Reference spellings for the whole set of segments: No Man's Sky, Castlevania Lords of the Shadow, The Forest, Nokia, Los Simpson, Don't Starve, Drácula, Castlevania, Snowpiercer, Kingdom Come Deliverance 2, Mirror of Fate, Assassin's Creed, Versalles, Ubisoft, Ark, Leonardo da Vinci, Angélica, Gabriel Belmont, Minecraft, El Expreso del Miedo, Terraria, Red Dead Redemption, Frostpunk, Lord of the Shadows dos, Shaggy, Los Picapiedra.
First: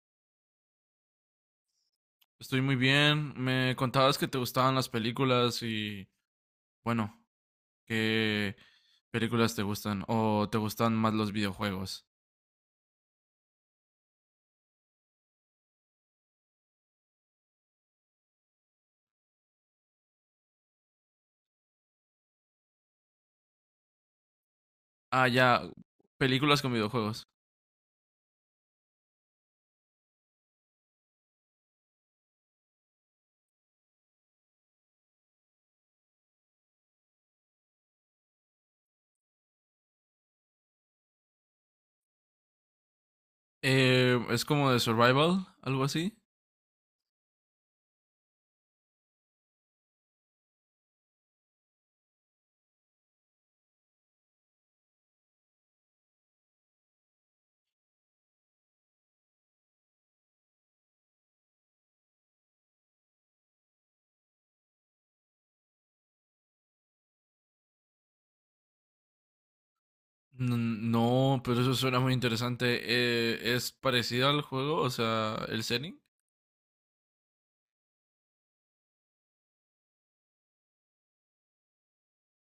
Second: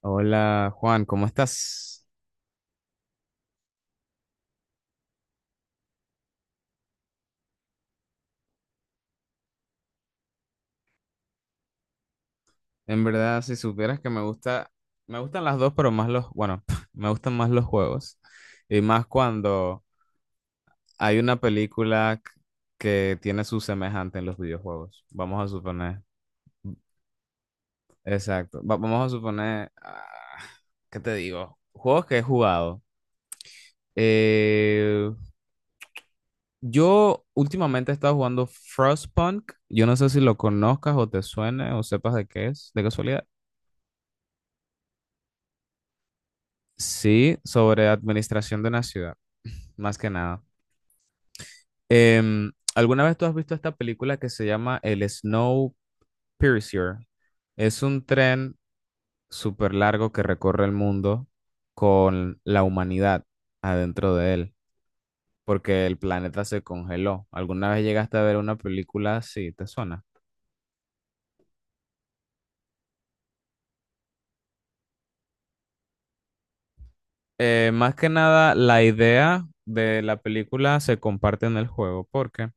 Hola Juan, ¿cómo estás? Estoy muy bien. Me contabas que te gustaban las películas y, bueno, ¿qué películas te gustan? ¿O te gustan más los videojuegos? En verdad, si supieras que me gusta, me gustan las dos, pero más los, bueno, me gustan más los juegos. Y más cuando hay una película que tiene su semejante en los videojuegos. Ah, Vamos a ya, suponer, películas con videojuegos. exacto. Vamos a suponer, ¿qué te digo? Juegos que he jugado. Eh, yo últimamente he estado jugando Frostpunk. Yo no sé si lo conozcas o te suene o sepas de qué es, de casualidad. Es como de survival, algo así. Sí, sobre administración de una ciudad, más que nada. ¿Alguna vez tú has visto esta película que se llama El Snowpiercer? Es un tren súper largo que recorre el mundo con la humanidad adentro de él, porque el planeta se congeló. ¿Alguna vez llegaste a ver una película así? ¿Te suena? No, pero eso suena muy interesante. ¿Es parecido al juego? O sea, el setting. Más que nada, la idea de la película se comparte en el juego, porque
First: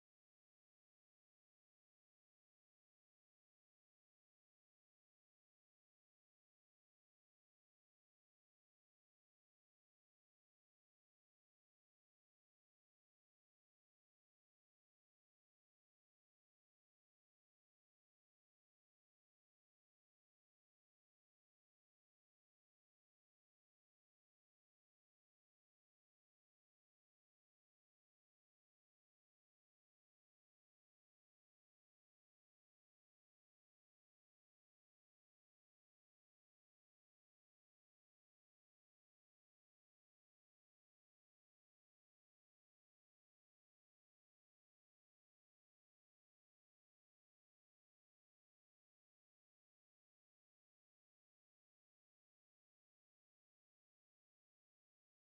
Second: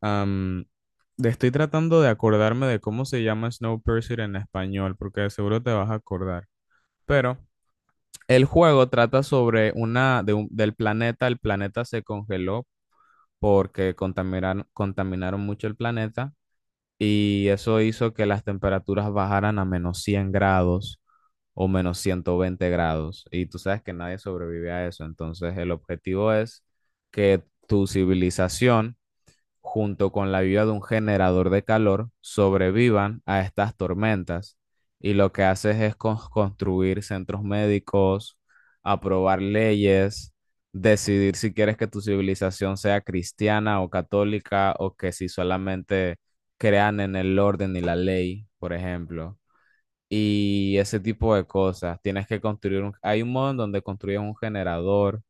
Am, estoy tratando de acordarme de cómo se llama Snowpiercer en español, porque de seguro te vas a acordar. Pero el juego trata sobre una del planeta. El planeta se congeló porque contaminaron mucho el planeta y eso hizo que las temperaturas bajaran a -100 grados o -120 grados. Y tú sabes que nadie sobrevive a eso. Entonces el objetivo es que tu civilización junto con la ayuda de un generador de calor, sobrevivan a estas tormentas. Y lo que haces es construir centros médicos, aprobar leyes, decidir si quieres que tu civilización sea cristiana o católica o que si solamente crean en el orden y la ley, por ejemplo. Y ese tipo de cosas. Tienes que construir un... Hay un modo en donde construyes un generador,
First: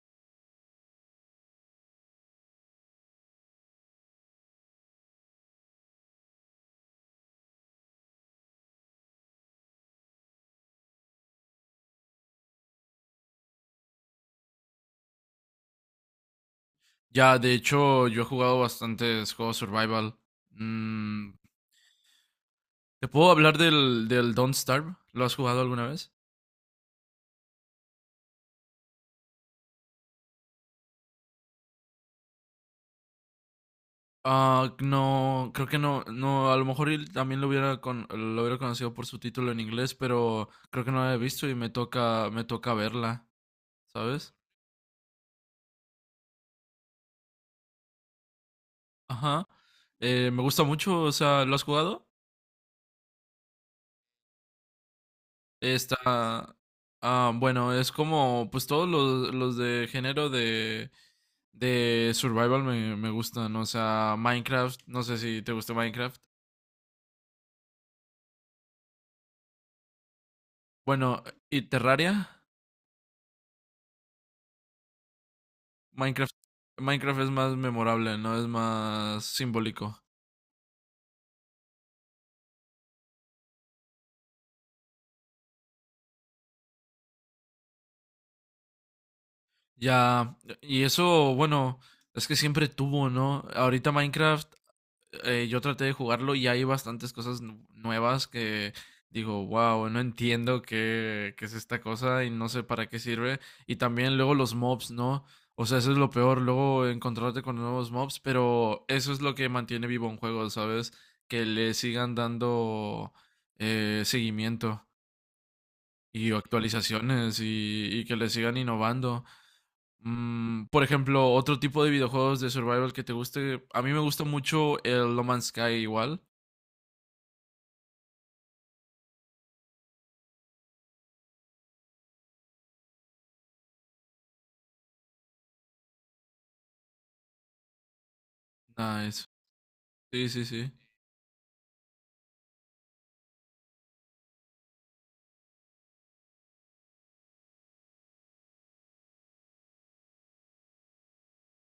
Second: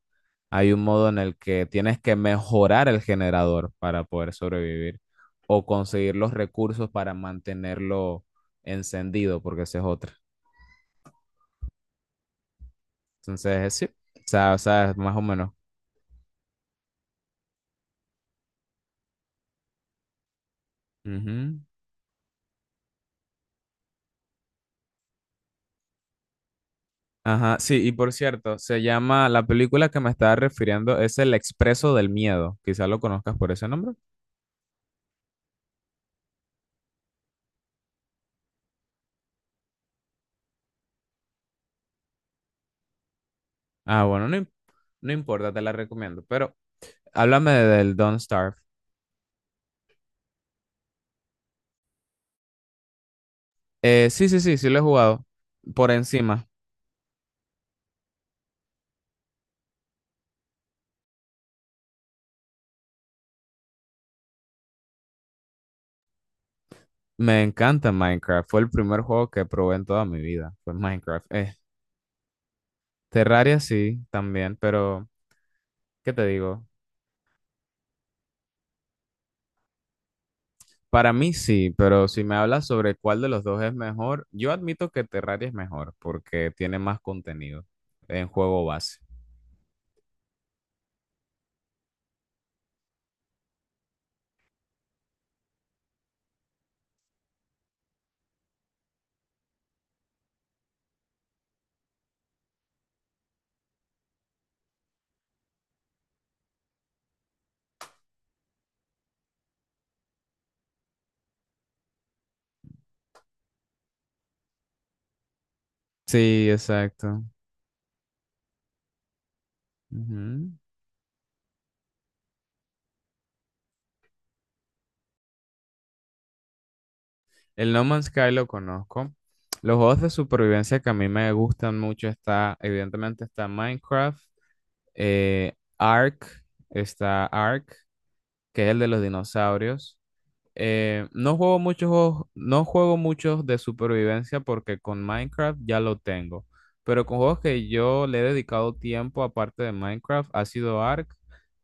hay un modo en el que tienes que mejorar el generador para poder sobrevivir o conseguir los recursos para mantenerlo encendido, porque esa es otra. Entonces, sí, o sea, es más o menos. Ya, de hecho, yo he jugado bastantes juegos survival. Mm, Ujú. ¿te puedo hablar del Don't Starve? ¿Lo has jugado alguna vez? Ajá, sí, y por cierto, se llama, la película que me estaba refiriendo es El Expreso del Miedo, quizás lo conozcas por ese nombre. Ah, no, creo que no, no, a lo mejor él también lo hubiera lo hubiera conocido por su título en inglés, pero creo que no la he visto y me toca verla, Ah, bueno, ¿sabes? no, no importa, te la recomiendo, pero háblame del Don't Starve. Ajá. Me gusta mucho, o sea, ¿lo has jugado? Sí, sí lo he jugado por Está, encima. Bueno, es como, pues todos los de género de survival me gustan, o sea, Minecraft, no sé si te gusta Minecraft. Me encanta Minecraft. Fue el primer juego que probé en toda mi vida. Fue Bueno, Minecraft. ¿Y Terraria? Terraria sí, también, pero ¿qué te Minecraft, digo? Minecraft es más memorable, ¿no? Es más simbólico. Para mí sí, pero si me hablas sobre cuál de los dos es mejor, yo admito que Terraria es mejor porque tiene más contenido en juego base. Ya, y eso, bueno, es que siempre tuvo, ¿no? Ahorita Minecraft, yo traté de jugarlo y hay bastantes cosas nuevas que digo, wow, no entiendo qué es esta cosa y no sé para qué sirve. Y también luego los mobs, ¿no? O sea, eso es lo peor, luego encontrarte con nuevos mobs, pero eso es lo que mantiene vivo un juego, ¿sabes? Que le sigan dando seguimiento y Sí, exacto. actualizaciones y que le sigan innovando. Ujú. Mm, por ejemplo, otro tipo de videojuegos de survival que te guste. A mí me gusta mucho el No Man's Sky igual. El No Man's Sky lo conozco. Los juegos de supervivencia que a mí me gustan mucho está, evidentemente está Minecraft, eh, Ark, está Ark, que es el de los Nice. dinosaurios. Sí, sí, sí. No juego muchos juegos, no juego muchos de supervivencia porque con Minecraft ya lo tengo. Pero con juegos que yo le he dedicado tiempo aparte de Minecraft ha sido Ark,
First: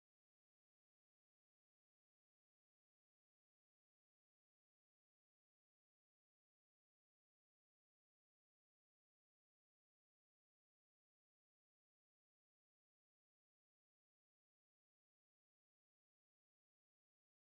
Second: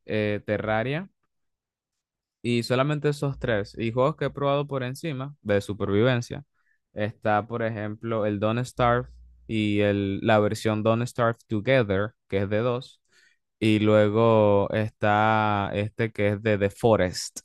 Terraria. Y solamente esos tres. Y juegos que he probado por encima de supervivencia. Está, por ejemplo, el Don't Starve y el, la versión Don't Starve Together, que es de dos. Y luego está este que es de The Forest.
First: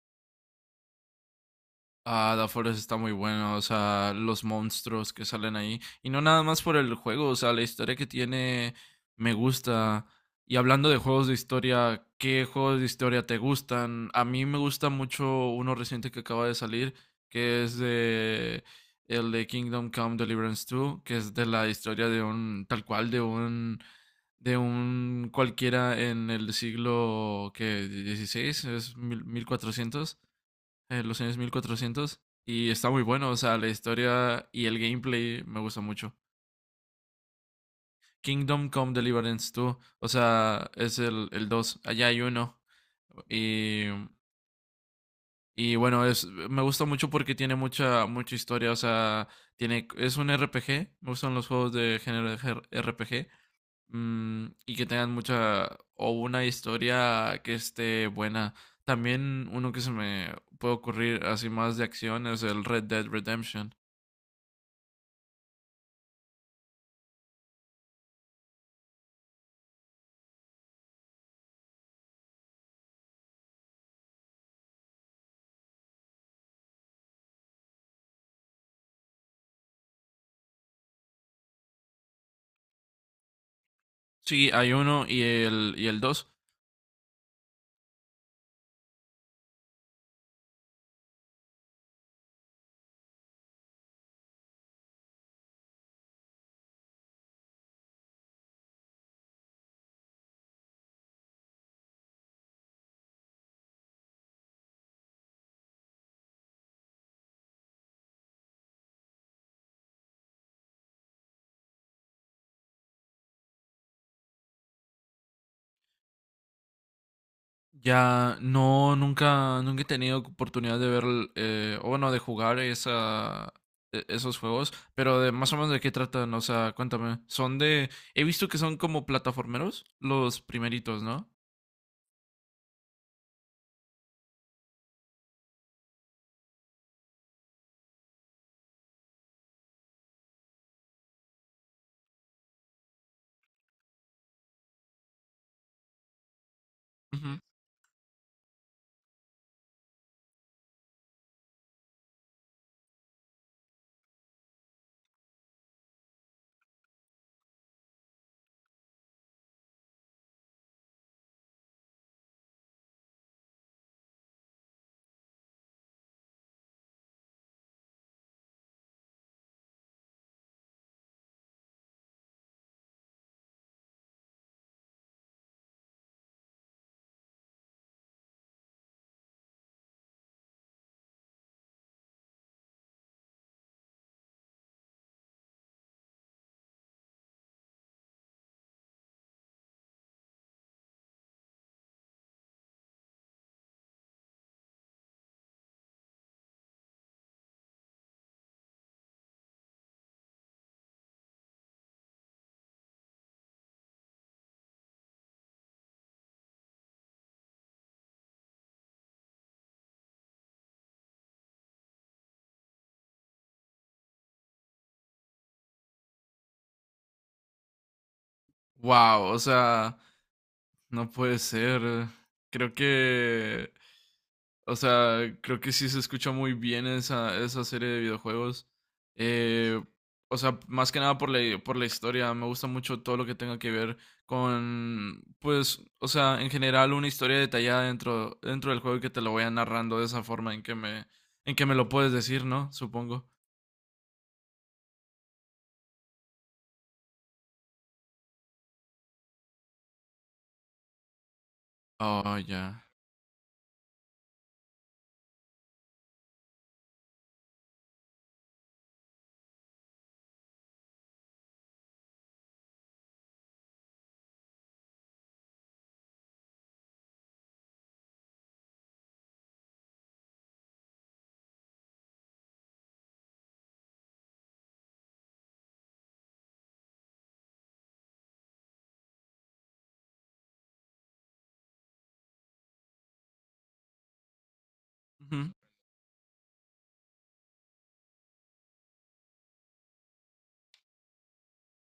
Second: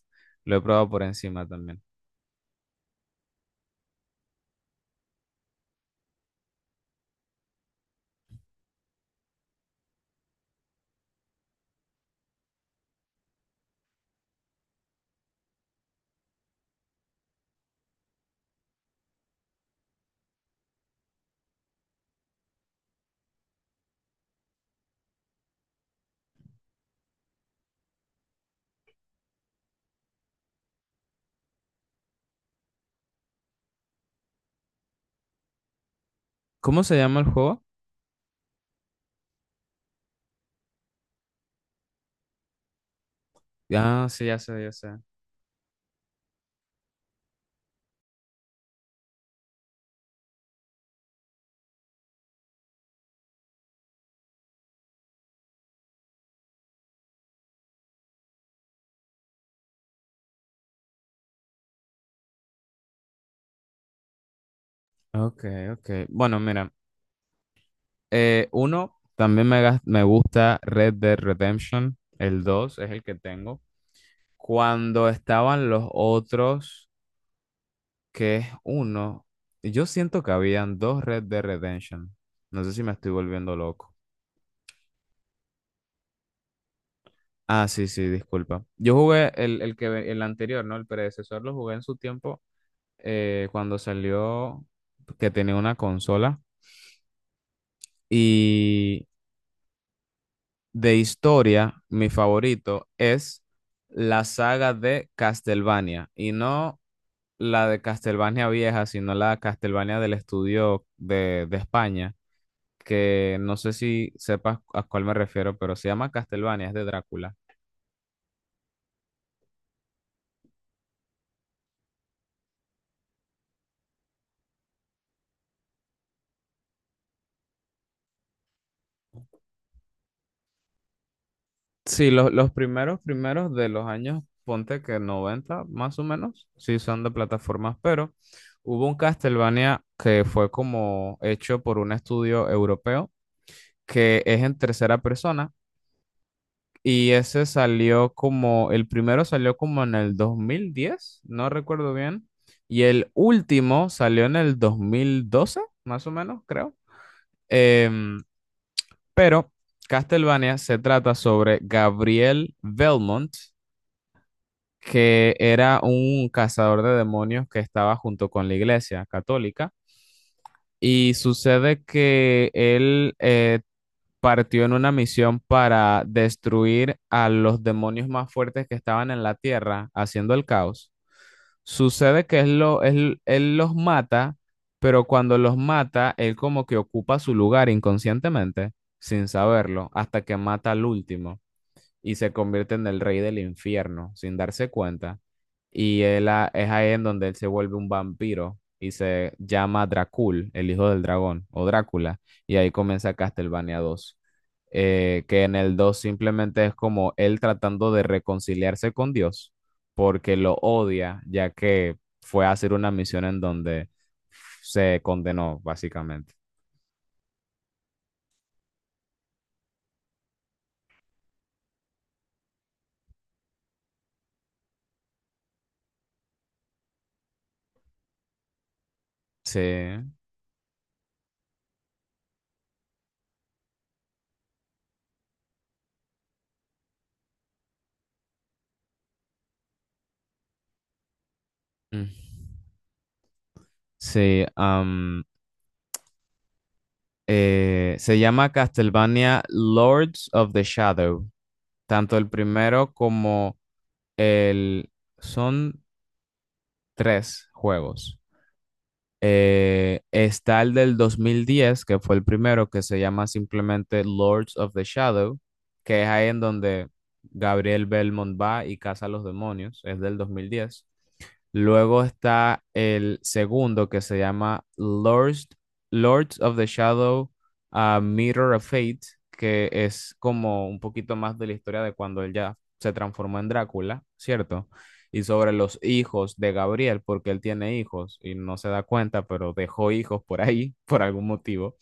Lo he probado por encima también. Ah, The Forest está muy bueno, o sea, los monstruos que salen ahí. Y no nada más por el juego, o sea, la historia que tiene me gusta. Y hablando de juegos de historia, ¿qué juegos de historia te gustan? A mí me gusta mucho uno reciente que acaba de salir, que es de Kingdom Come Deliverance 2, que es de la historia de un cualquiera en el siglo que 16, es 1400, los años 1400. Y está muy bueno, o sea, la historia y el gameplay me gusta mucho. ¿Cómo se llama el juego? Kingdom Come Deliverance 2, o sea, es el dos, allá hay uno. Y, Ah, sí, ya sé, ya sé. y bueno, es, me gusta mucho porque tiene mucha historia, o sea, tiene, es un RPG, me gustan los juegos de género de RPG, mmm, y que tengan mucha, o una historia que esté buena. También uno que se me puede ocurrir así más de acción es el Red Dead Redemption. Ok, ok. Bueno, mira. Uno, también me, me gusta Red Dead Redemption. El dos es el que tengo. Cuando estaban los otros, que es uno, yo siento que habían dos Red de Redemption. No sé si me estoy volviendo loco. Sí, hay uno y y el dos. Ah, sí, sí, disculpa. Yo jugué el que, el anterior, ¿no? El predecesor lo jugué en su tiempo, cuando salió, que tenía una consola. Y de historia, mi favorito es la saga de Castlevania. Y no la de Castlevania vieja, sino la Castlevania del estudio de España, que no sé si sepas a cuál me refiero, pero se llama Castlevania, es de Drácula. Ya no, nunca he tenido oportunidad de ver, o bueno, de jugar esa, esos juegos, pero de más o menos de qué tratan, o sea, cuéntame. Son de, he visto que son como plataformeros, los primeritos, ¿no? Sí, los, primeros de los años, ponte que 90 más o menos, sí son de plataformas, pero hubo un Castlevania que fue como hecho por un estudio europeo, que es en tercera persona. Y ese salió como, el primero salió como en el 2010, no recuerdo bien. Y el último salió en el 2012 más o menos, creo. Em, pero Castlevania se trata sobre Gabriel Belmont, que era un cazador de demonios que estaba junto con la iglesia católica. Y sucede que él, partió en una misión para destruir a los demonios más fuertes que estaban en la tierra, haciendo el caos. Sucede que él los mata, pero cuando los mata, él como que ocupa su lugar inconscientemente, sin saberlo, hasta que mata al último y se convierte en el rey del infierno sin darse cuenta. Y es ahí en donde él se vuelve un vampiro y se llama Dracul, el hijo del dragón, o Drácula, y ahí comienza Castlevania dos, que en el 2 simplemente es como él tratando de reconciliarse con Dios, porque lo odia, ya que fue a hacer una misión en donde se condenó, básicamente. Wow, o sea, no puede ser. Creo que, o sea, creo que sí se escucha muy bien esa serie de videojuegos. Sí. Eh, o sea, más que nada por por la historia. Me gusta mucho todo lo que tenga que ver con, pues, o sea, en general una historia detallada dentro del juego y que te lo vaya narrando de esa forma en que me lo Mm. puedes decir, ¿no? Supongo. Sí, se llama Castlevania Lords of the Shadow. Tanto el Oh, ya. primero como el... Son tres juegos. Está el del 2010, que fue el primero, que se llama simplemente Lords of the Shadow, que es ahí en donde Gabriel Belmont va y caza a los demonios. Es del 2010. Luego está el segundo que se llama Lords of the Shadow, Mirror of Fate, que es como un poquito más de la historia de cuando él ya se transformó en Drácula, ¿cierto? Y sobre los hijos de Gabriel, porque él tiene hijos y no se da cuenta, pero dejó hijos por ahí, por algún motivo.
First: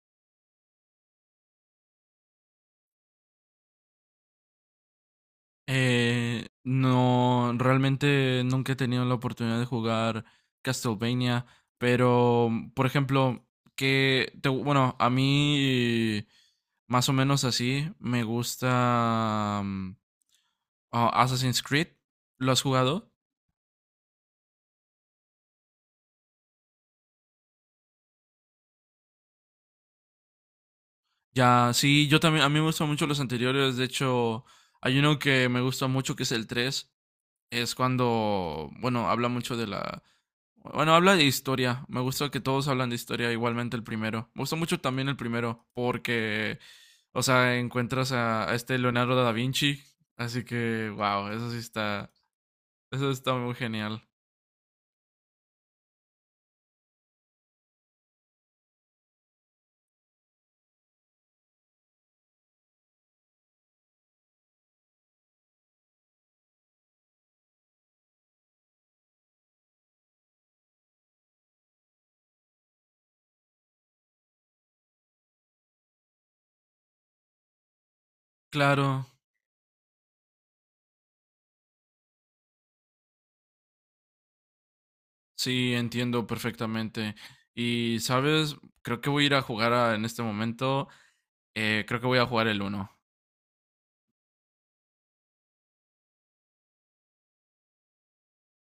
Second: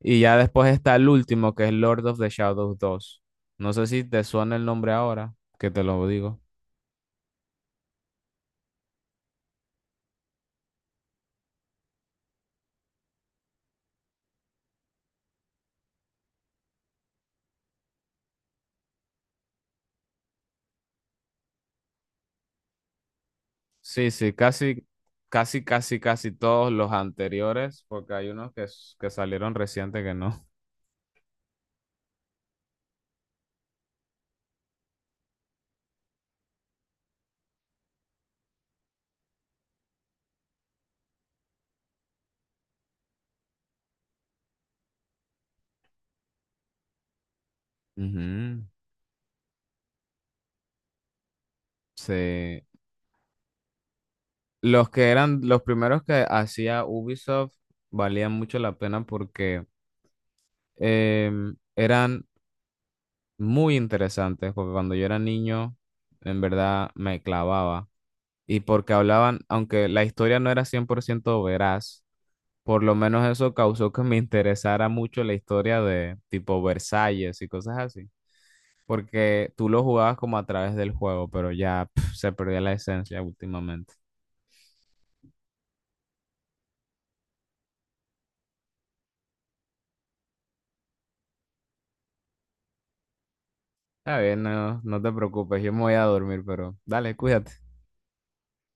Y ya después está el último, que es Lord of the Shadows dos. No sé si te suena el nombre ahora, que te lo digo. No, realmente nunca he tenido la oportunidad de jugar Castlevania, pero, mm, por ejemplo, bueno, a mí más o menos así me gusta Assassin's Creed. ¿Lo has jugado? Sí, sí, casi todos los anteriores, porque hay unos que, que salieron reciente que no. Ya, sí, yo también, a mí me gustan mucho los anteriores, de hecho, hay uno que me gusta mucho que es el tres, es cuando, bueno, habla mucho de la, bueno, habla de historia. Me gusta que todos hablan de historia, igualmente el primero. Me gustó mucho también el primero, porque, o sea, encuentras a Ujú. este Leonardo da Vinci. Así que, wow, eso sí está, Sí. eso está muy genial. Los que eran los primeros que hacía Ubisoft valían mucho la pena porque eran muy interesantes, porque cuando yo era niño, en verdad me clavaba. Y porque hablaban, aunque la historia no era 100% veraz, por lo menos eso causó que me interesara mucho la historia de tipo Versalles y cosas así. Claro, Porque tú lo jugabas como a través del juego, pero ya pf, se perdió la esencia últimamente. sí, entiendo perfectamente. Y, ¿sabes? Creo que voy a ir a jugar en este momento. Creo que voy a jugar el uno. Está bien, no, no te preocupes, yo me voy a dormir, pero dale, cuídate.